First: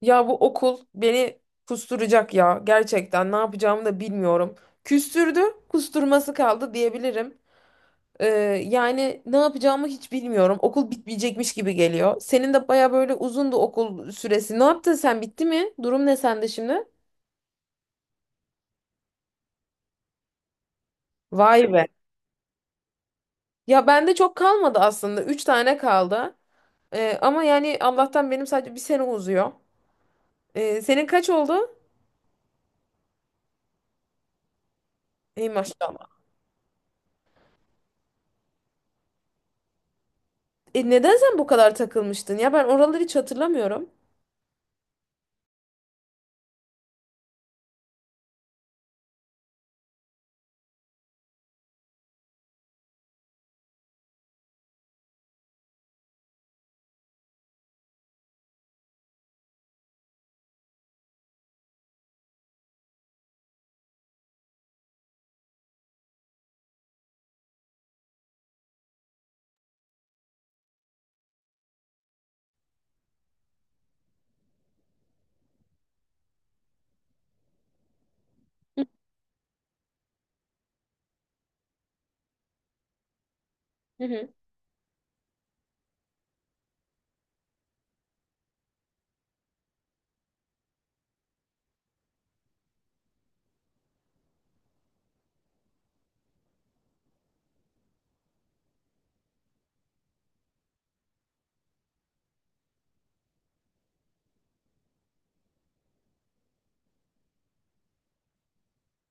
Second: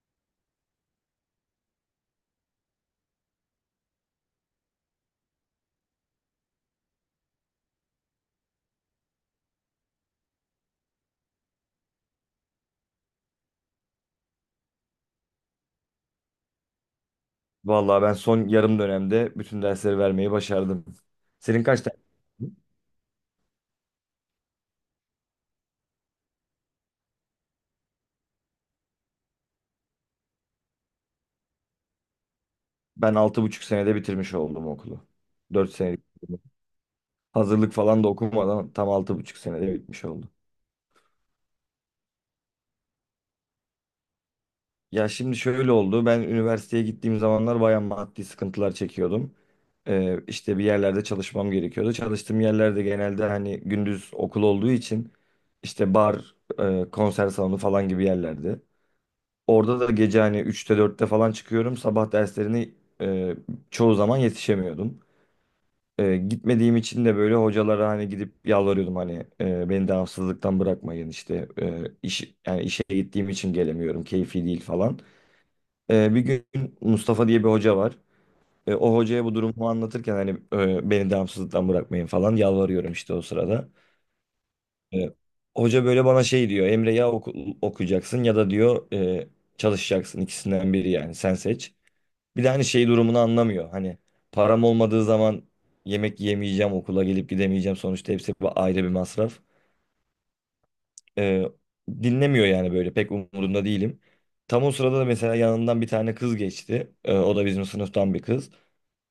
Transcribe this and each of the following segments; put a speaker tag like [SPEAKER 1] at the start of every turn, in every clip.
[SPEAKER 1] Ya bu okul beni kusturacak ya. Gerçekten ne yapacağımı da bilmiyorum. Küstürdü, kusturması kaldı diyebilirim. Ee, yani ne yapacağımı hiç bilmiyorum. Okul bitmeyecekmiş gibi geliyor. Senin de baya böyle uzundu okul süresi. Ne yaptın sen? Bitti mi? Durum ne sende şimdi?
[SPEAKER 2] Vallahi ben son yarım dönemde bütün dersleri vermeyi başardım. Senin
[SPEAKER 1] Vay
[SPEAKER 2] kaç
[SPEAKER 1] be.
[SPEAKER 2] tane?
[SPEAKER 1] Ya bende çok kalmadı aslında. Üç tane kaldı. Ama yani Allah'tan benim sadece bir sene uzuyor. Senin kaç oldu?
[SPEAKER 2] Ben 6,5 senede bitirmiş oldum okulu.
[SPEAKER 1] Ey
[SPEAKER 2] 4 senelik.
[SPEAKER 1] maşallah.
[SPEAKER 2] Hazırlık falan da okumadan tam 6,5 senede bitmiş oldu.
[SPEAKER 1] Neden sen bu kadar takılmıştın? Ya ben oraları hiç hatırlamıyorum.
[SPEAKER 2] Ya şimdi şöyle oldu. Ben üniversiteye gittiğim zamanlar bayağı maddi sıkıntılar çekiyordum. İşte bir yerlerde çalışmam gerekiyordu. Çalıştığım yerlerde genelde hani gündüz okul olduğu için işte bar, konser salonu falan gibi yerlerde. Orada da gece hani üçte dörtte falan çıkıyorum. Sabah derslerini e, çoğu zaman yetişemiyordum. Gitmediğim için de böyle hocalara hani gidip yalvarıyordum hani beni devamsızlıktan bırakmayın işte yani işe gittiğim için gelemiyorum keyfi değil falan. Bir gün Mustafa diye bir hoca var. O hocaya bu durumu anlatırken hani beni devamsızlıktan bırakmayın falan yalvarıyorum işte o sırada.
[SPEAKER 1] Hı hı.
[SPEAKER 2] E, hoca böyle bana şey diyor, Emre ya okuyacaksın ya da diyor çalışacaksın, ikisinden biri, yani sen seç. Bir de hani şey durumunu anlamıyor. Hani param olmadığı zaman yemek yemeyeceğim, okula gelip gidemeyeceğim. Sonuçta hepsi bu ayrı bir masraf. Ee, dinlemiyor yani, böyle pek umurunda değilim. Tam o sırada da mesela yanından bir tane kız geçti. O da bizim sınıftan bir kız.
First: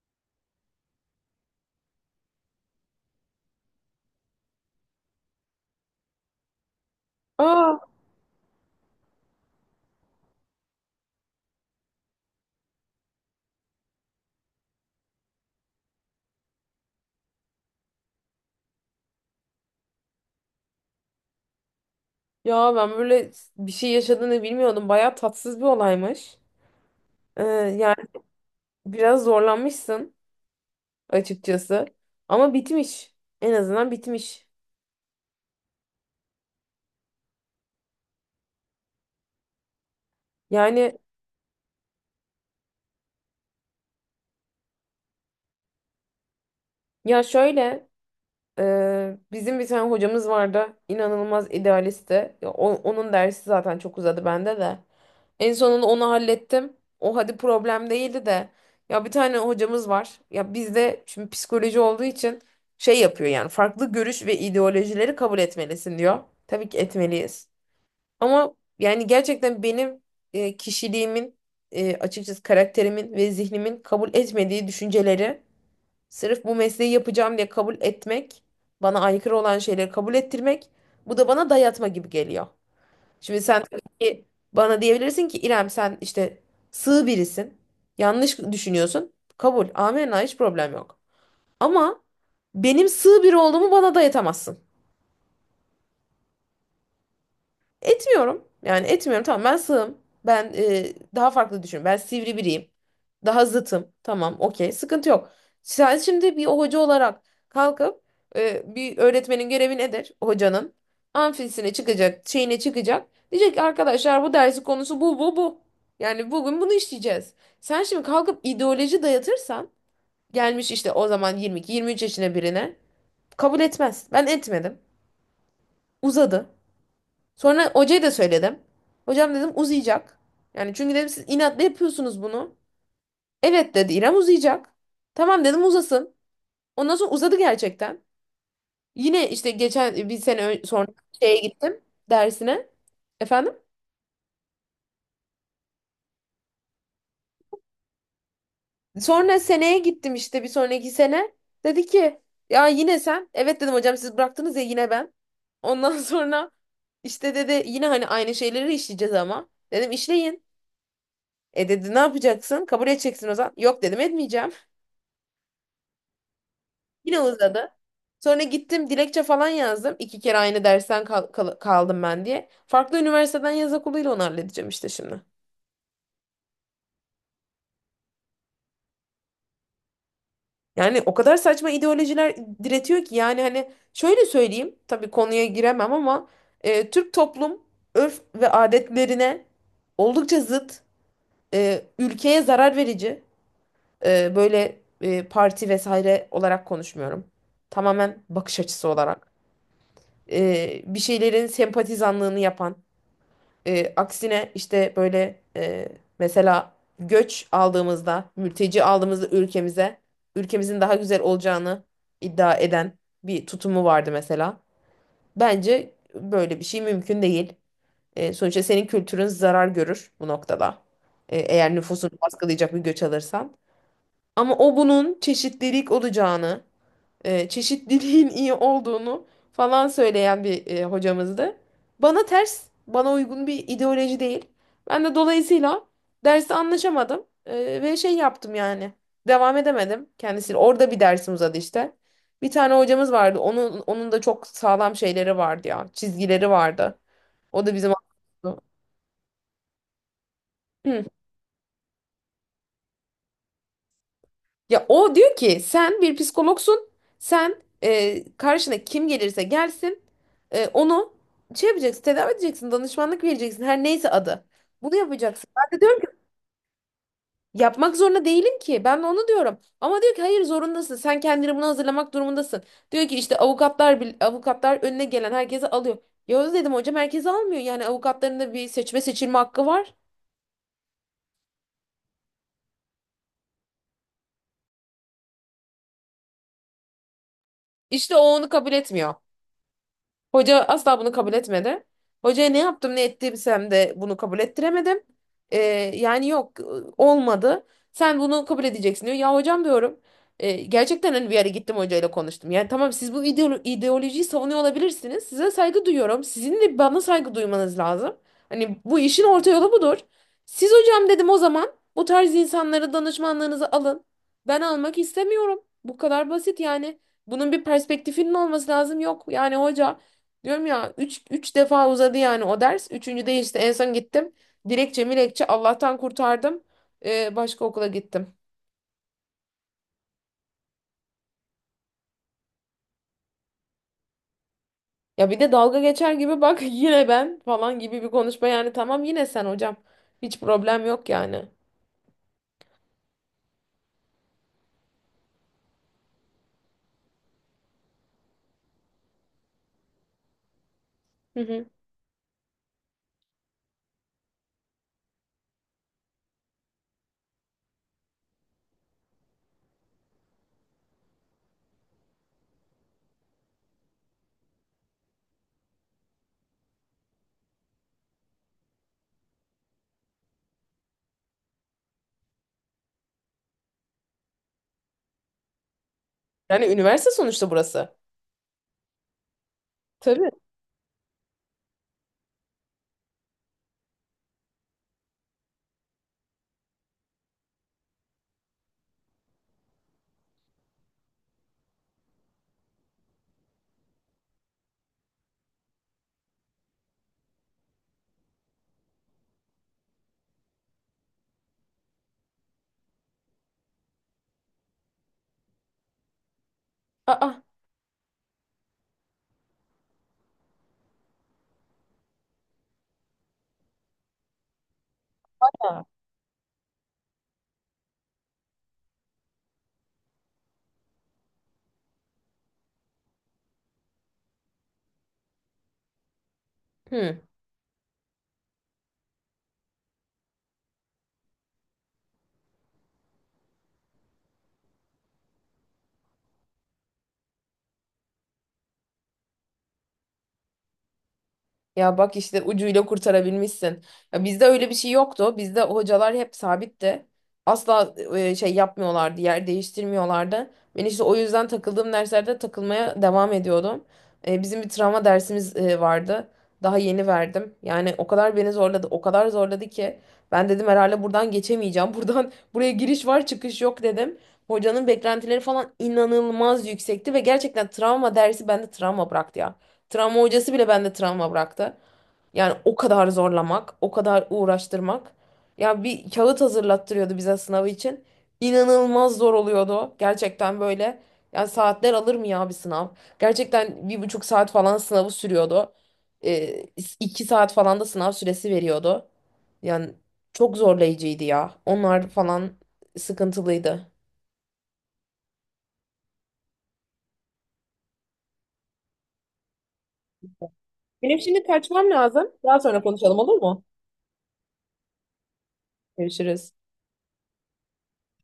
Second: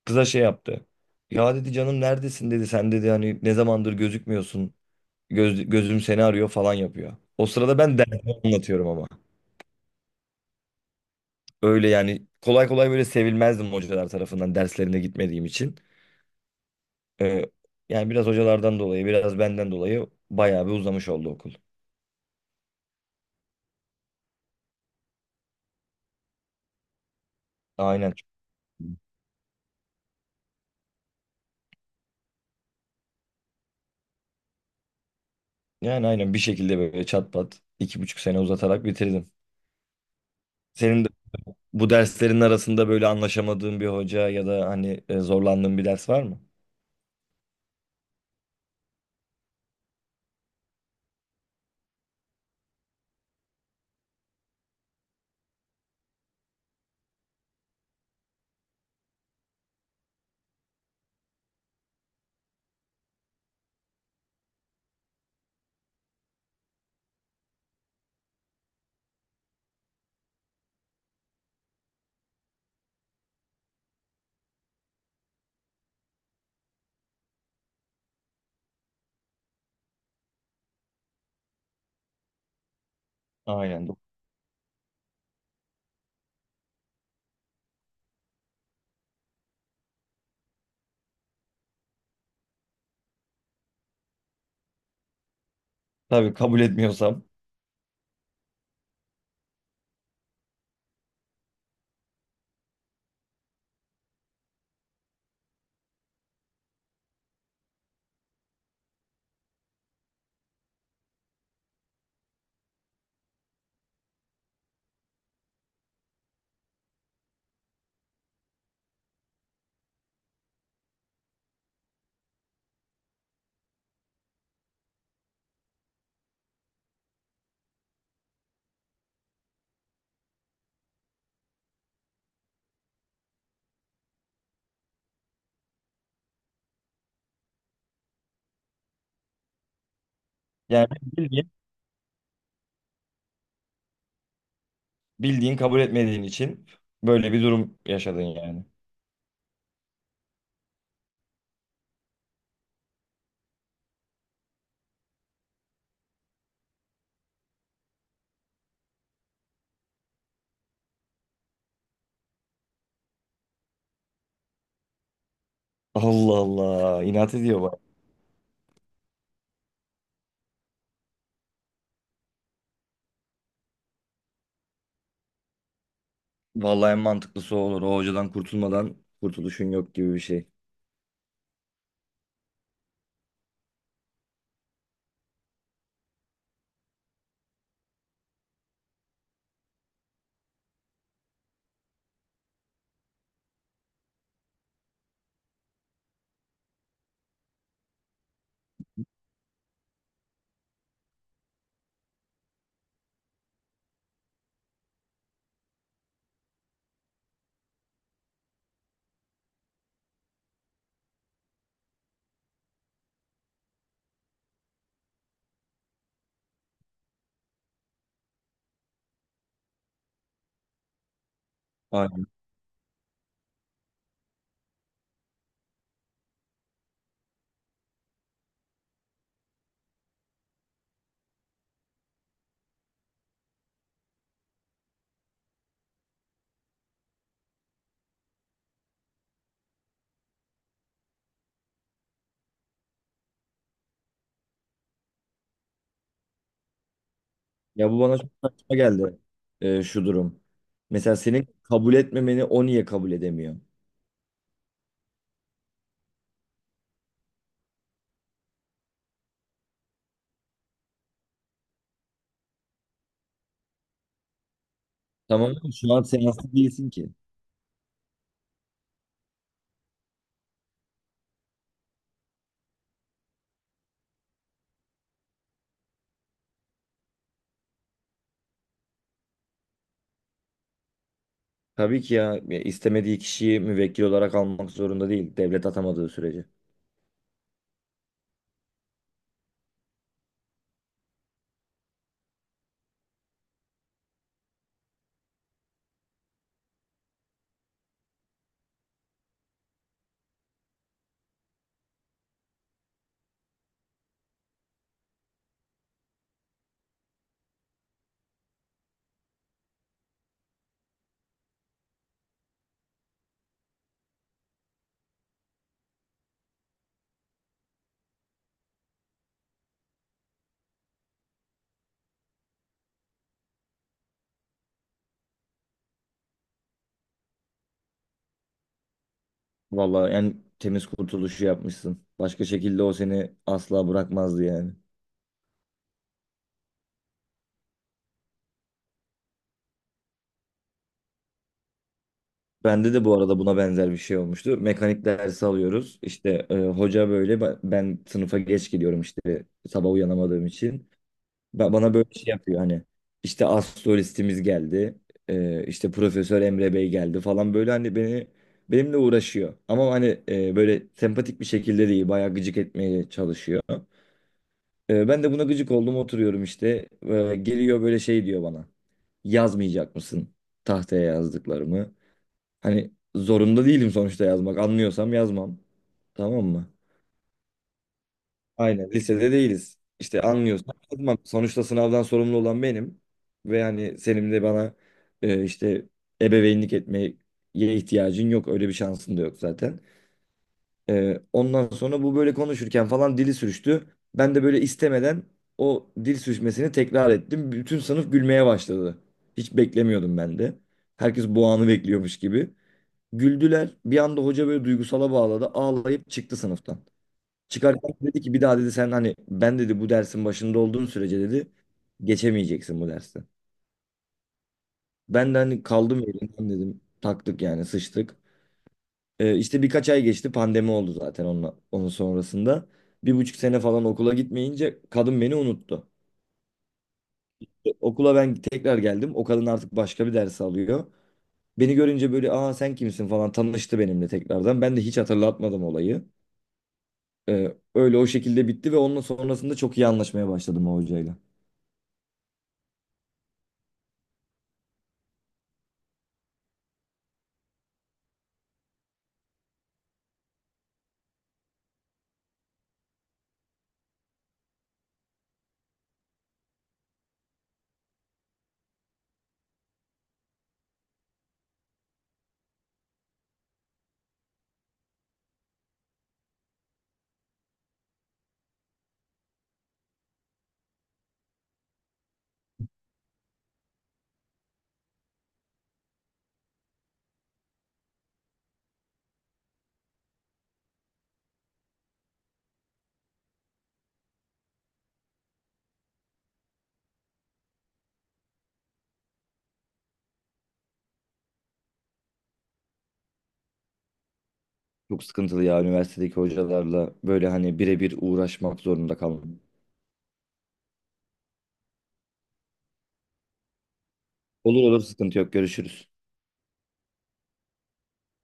[SPEAKER 2] Kıza şey yaptı. Ya dedi canım neredesin dedi. Sen dedi hani ne zamandır gözükmüyorsun. Gözüm seni arıyor falan yapıyor. O sırada
[SPEAKER 1] Aa.
[SPEAKER 2] ben dersimi anlatıyorum ama. Öyle yani, kolay kolay böyle sevilmezdim hocalar tarafından, derslerine gitmediğim için. Ee, yani biraz hocalardan dolayı, biraz benden dolayı bayağı bir uzamış oldu okul.
[SPEAKER 1] Ya ben böyle bir şey yaşadığını bilmiyordum. Bayağı tatsız bir olaymış. Yani
[SPEAKER 2] Aynen.
[SPEAKER 1] biraz zorlanmışsın açıkçası. Ama bitmiş. En azından bitmiş.
[SPEAKER 2] Yani aynen bir şekilde böyle çat pat 2,5 sene uzatarak bitirdim.
[SPEAKER 1] Yani
[SPEAKER 2] Senin de bu derslerin arasında böyle anlaşamadığın bir hoca ya da hani zorlandığın bir ders var mı?
[SPEAKER 1] ya şöyle bizim bir tane hocamız vardı. İnanılmaz idealistti. Ya onun dersi zaten çok uzadı bende de. En sonunda onu hallettim. O hadi problem değildi de. Ya bir tane hocamız var. Ya bizde şimdi psikoloji olduğu için şey yapıyor, yani farklı görüş ve ideolojileri kabul etmelisin diyor. Tabii ki etmeliyiz. Ama yani gerçekten benim kişiliğimin, açıkçası karakterimin ve zihnimin kabul etmediği düşünceleri sırf bu mesleği yapacağım diye kabul etmek, bana aykırı olan şeyleri kabul ettirmek, bu da bana dayatma gibi geliyor. Şimdi sen tabii
[SPEAKER 2] Aynen.
[SPEAKER 1] ki bana diyebilirsin ki İrem sen işte sığ birisin. Yanlış düşünüyorsun. Kabul. Amenna, hiç problem yok. Ama benim sığ biri olduğumu bana dayatamazsın.
[SPEAKER 2] Tabii, kabul etmiyorsam.
[SPEAKER 1] Etmiyorum. Yani etmiyorum. Tamam, ben sığım. Ben daha farklı düşünüyorum. Ben sivri biriyim. Daha zıtım. Tamam, okey. Sıkıntı yok. Sen şimdi bir hoca olarak kalkıp bir öğretmenin görevi nedir? Hocanın amfisine çıkacak, şeyine çıkacak. Diyecek ki arkadaşlar bu dersin konusu bu bu bu. Yani bugün bunu işleyeceğiz. Sen şimdi kalkıp ideoloji dayatırsan, gelmiş işte o zaman 22-23 yaşına birine, kabul etmez. Ben etmedim. Uzadı. Sonra hocaya da söyledim. Hocam dedim uzayacak. Yani çünkü dedim siz inatla yapıyorsunuz bunu. Evet dedi İrem uzayacak. Tamam dedim uzasın. Ondan sonra uzadı gerçekten. Yine işte geçen bir sene sonra
[SPEAKER 2] Yani
[SPEAKER 1] şeye
[SPEAKER 2] bildiğin,
[SPEAKER 1] gittim, dersine. Efendim?
[SPEAKER 2] bildiğin kabul etmediğin için böyle bir durum yaşadın yani.
[SPEAKER 1] Sonra seneye gittim işte bir sonraki sene. Dedi ki ya yine sen. Evet dedim hocam siz bıraktınız ya yine ben. Ondan sonra işte dedi yine hani aynı şeyleri işleyeceğiz ama. Dedim işleyin. E dedi ne yapacaksın? Kabul edeceksin o zaman. Yok dedim etmeyeceğim.
[SPEAKER 2] Allah Allah,
[SPEAKER 1] Yine
[SPEAKER 2] inat ediyor
[SPEAKER 1] uzadı.
[SPEAKER 2] bak.
[SPEAKER 1] Sonra gittim dilekçe falan yazdım. İki kere aynı dersten kaldım ben diye. Farklı üniversiteden yaz okuluyla onu halledeceğim işte şimdi.
[SPEAKER 2] Vallahi en mantıklısı o olur. O hocadan kurtulmadan kurtuluşun yok gibi bir şey.
[SPEAKER 1] Yani o kadar saçma ideolojiler diretiyor ki, yani hani şöyle söyleyeyim. Tabii konuya giremem ama Türk toplum örf ve adetlerine oldukça zıt, ülkeye zarar verici, böyle parti vesaire olarak konuşmuyorum. Tamamen bakış açısı olarak. Bir şeylerin sempatizanlığını yapan, aksine işte böyle mesela göç aldığımızda, mülteci aldığımızda ülkemize, ülkemizin daha güzel olacağını iddia eden bir tutumu vardı mesela. Bence böyle bir şey mümkün değil. E, sonuçta senin kültürün zarar görür bu noktada. E, eğer nüfusunu baskılayacak bir göç alırsan. Ama o bunun çeşitlilik olacağını, çeşitliliğin iyi olduğunu falan söyleyen bir hocamızdı. Bana ters, bana uygun bir ideoloji değil. Ben de dolayısıyla dersi anlaşamadım ve şey yaptım yani. Devam edemedim kendisiyle. Orada bir dersim uzadı işte. Bir tane hocamız vardı. Onun da çok sağlam şeyleri vardı ya. Çizgileri vardı. O da
[SPEAKER 2] Ya
[SPEAKER 1] bizim
[SPEAKER 2] bu bana çok saçma geldi şu durum. Mesela senin kabul etmemeni o niye kabul edemiyor?
[SPEAKER 1] Ya o diyor ki sen bir psikologsun. Sen karşına kim gelirse gelsin, onu şey yapacaksın, tedavi edeceksin, danışmanlık vereceksin, her neyse adı. Bunu yapacaksın.
[SPEAKER 2] Tamam mı?
[SPEAKER 1] Ben de
[SPEAKER 2] Şu
[SPEAKER 1] diyorum
[SPEAKER 2] an
[SPEAKER 1] ki
[SPEAKER 2] seanslı değilsin ki.
[SPEAKER 1] yapmak zorunda değilim ki. Ben de onu diyorum. Ama diyor ki hayır zorundasın. Sen kendini buna hazırlamak durumundasın. Diyor ki işte avukatlar avukatlar önüne gelen herkese alıyor. Ya dedim hocam herkese almıyor. Yani avukatların da bir seçme seçilme hakkı var.
[SPEAKER 2] Tabii ki ya, ya istemediği kişiyi müvekkil olarak almak zorunda değil. Devlet atamadığı sürece.
[SPEAKER 1] İşte o onu kabul etmiyor. Hoca asla bunu kabul etmedi. Hocaya ne yaptım ne ettiysem de bunu kabul ettiremedim. Ee, yani yok, olmadı. Sen bunu kabul edeceksin diyor. Ya hocam diyorum. Gerçekten hani bir yere gittim hocayla konuştum. Yani tamam siz bu ideolojiyi savunuyor olabilirsiniz. Size saygı duyuyorum. Sizin de bana saygı duymanız lazım. Hani bu işin orta yolu budur. Siz hocam dedim o zaman bu tarz insanları danışmanlığınızı alın. Ben almak istemiyorum. Bu kadar basit yani. Bunun bir perspektifinin olması lazım. Yok yani hoca. Diyorum ya üç defa uzadı yani o ders. Üçüncüde işte en son gittim. Dilekçe milekçe Allah'tan kurtardım. Başka okula gittim.
[SPEAKER 2] Vallahi yani temiz kurtuluşu yapmışsın. Başka şekilde o seni asla bırakmazdı yani.
[SPEAKER 1] Ya bir de dalga geçer gibi bak yine ben falan gibi bir konuşma, yani tamam yine sen hocam. Hiç problem yok yani.
[SPEAKER 2] Bende de bu arada buna benzer bir şey olmuştu. Mekanik dersi alıyoruz. İşte hoca böyle, ben sınıfa geç gidiyorum işte, sabah uyanamadığım için.
[SPEAKER 1] Hı hı.
[SPEAKER 2] Bana böyle şey yapıyor hani, işte astrolistimiz geldi, işte Profesör Emre Bey geldi falan böyle, hani benimle uğraşıyor. Ama hani böyle sempatik bir şekilde değil, bayağı gıcık etmeye çalışıyor. Ben de buna gıcık oldum, oturuyorum işte. Geliyor böyle şey diyor bana, yazmayacak mısın tahtaya yazdıklarımı? Hani zorunda değilim sonuçta yazmak, anlıyorsam yazmam, tamam
[SPEAKER 1] Yani
[SPEAKER 2] mı?
[SPEAKER 1] üniversite sonuçta burası.
[SPEAKER 2] Aynen, lisede değiliz. İşte
[SPEAKER 1] Tabii.
[SPEAKER 2] anlıyorsan kızmam. Sonuçta sınavdan sorumlu olan benim. Ve hani senin de bana e, işte ebeveynlik etmeye ihtiyacın yok. Öyle bir şansın da yok zaten. Ondan sonra bu böyle konuşurken falan dili sürçtü. Ben de böyle istemeden o dil sürçmesini tekrar ettim. Bütün sınıf gülmeye başladı. Hiç beklemiyordum ben de. Herkes bu anı bekliyormuş gibi. Güldüler. Bir anda hoca böyle duygusala bağladı. Ağlayıp çıktı sınıftan.
[SPEAKER 1] Aa.
[SPEAKER 2] Çıkarken dedi ki, bir daha dedi sen, hani ben dedi bu dersin başında olduğun sürece dedi geçemeyeceksin bu dersi. Ben de hani kaldım yerimden, dedim taktık yani, sıçtık. İşte birkaç ay geçti, pandemi oldu zaten onunla, onun sonrasında. 1,5 sene falan okula gitmeyince kadın beni unuttu.
[SPEAKER 1] Hı.
[SPEAKER 2] Okula ben tekrar geldim, o kadın artık başka bir ders alıyor. Beni görünce böyle, aa sen kimsin falan, tanıştı benimle tekrardan. Ben de hiç hatırlatmadım olayı. Öyle o şekilde bitti ve onun sonrasında çok iyi anlaşmaya başladım o hocayla.
[SPEAKER 1] Ya bak işte ucuyla kurtarabilmişsin. Ya bizde öyle bir şey yoktu. Bizde hocalar hep sabitti. Asla şey yapmıyorlardı, yer değiştirmiyorlardı. Ben işte o yüzden takıldığım derslerde takılmaya devam ediyordum. Bizim bir travma dersimiz vardı. Daha yeni verdim. Yani o kadar beni zorladı, o kadar zorladı ki ben dedim herhalde buradan geçemeyeceğim. Buradan buraya giriş var, çıkış yok dedim. Hocanın beklentileri falan inanılmaz yüksekti ve gerçekten travma dersi bende travma bıraktı ya. Travma hocası bile bende travma bıraktı. Yani o kadar zorlamak, o kadar uğraştırmak. Ya bir kağıt hazırlattırıyordu bize sınavı için. İnanılmaz zor oluyordu. Gerçekten böyle. Yani saatler alır mı ya bir sınav? Gerçekten 1,5 saat falan sınavı sürüyordu. Ee, 2 saat falan da sınav süresi veriyordu. Yani çok zorlayıcıydı ya. Onlar falan sıkıntılıydı.
[SPEAKER 2] Çok sıkıntılı ya üniversitedeki hocalarla böyle hani birebir uğraşmak zorunda kalmak.
[SPEAKER 1] Benim şimdi kaçmam lazım. Daha sonra konuşalım, olur mu?
[SPEAKER 2] Olur olur, sıkıntı yok, görüşürüz.
[SPEAKER 1] Görüşürüz.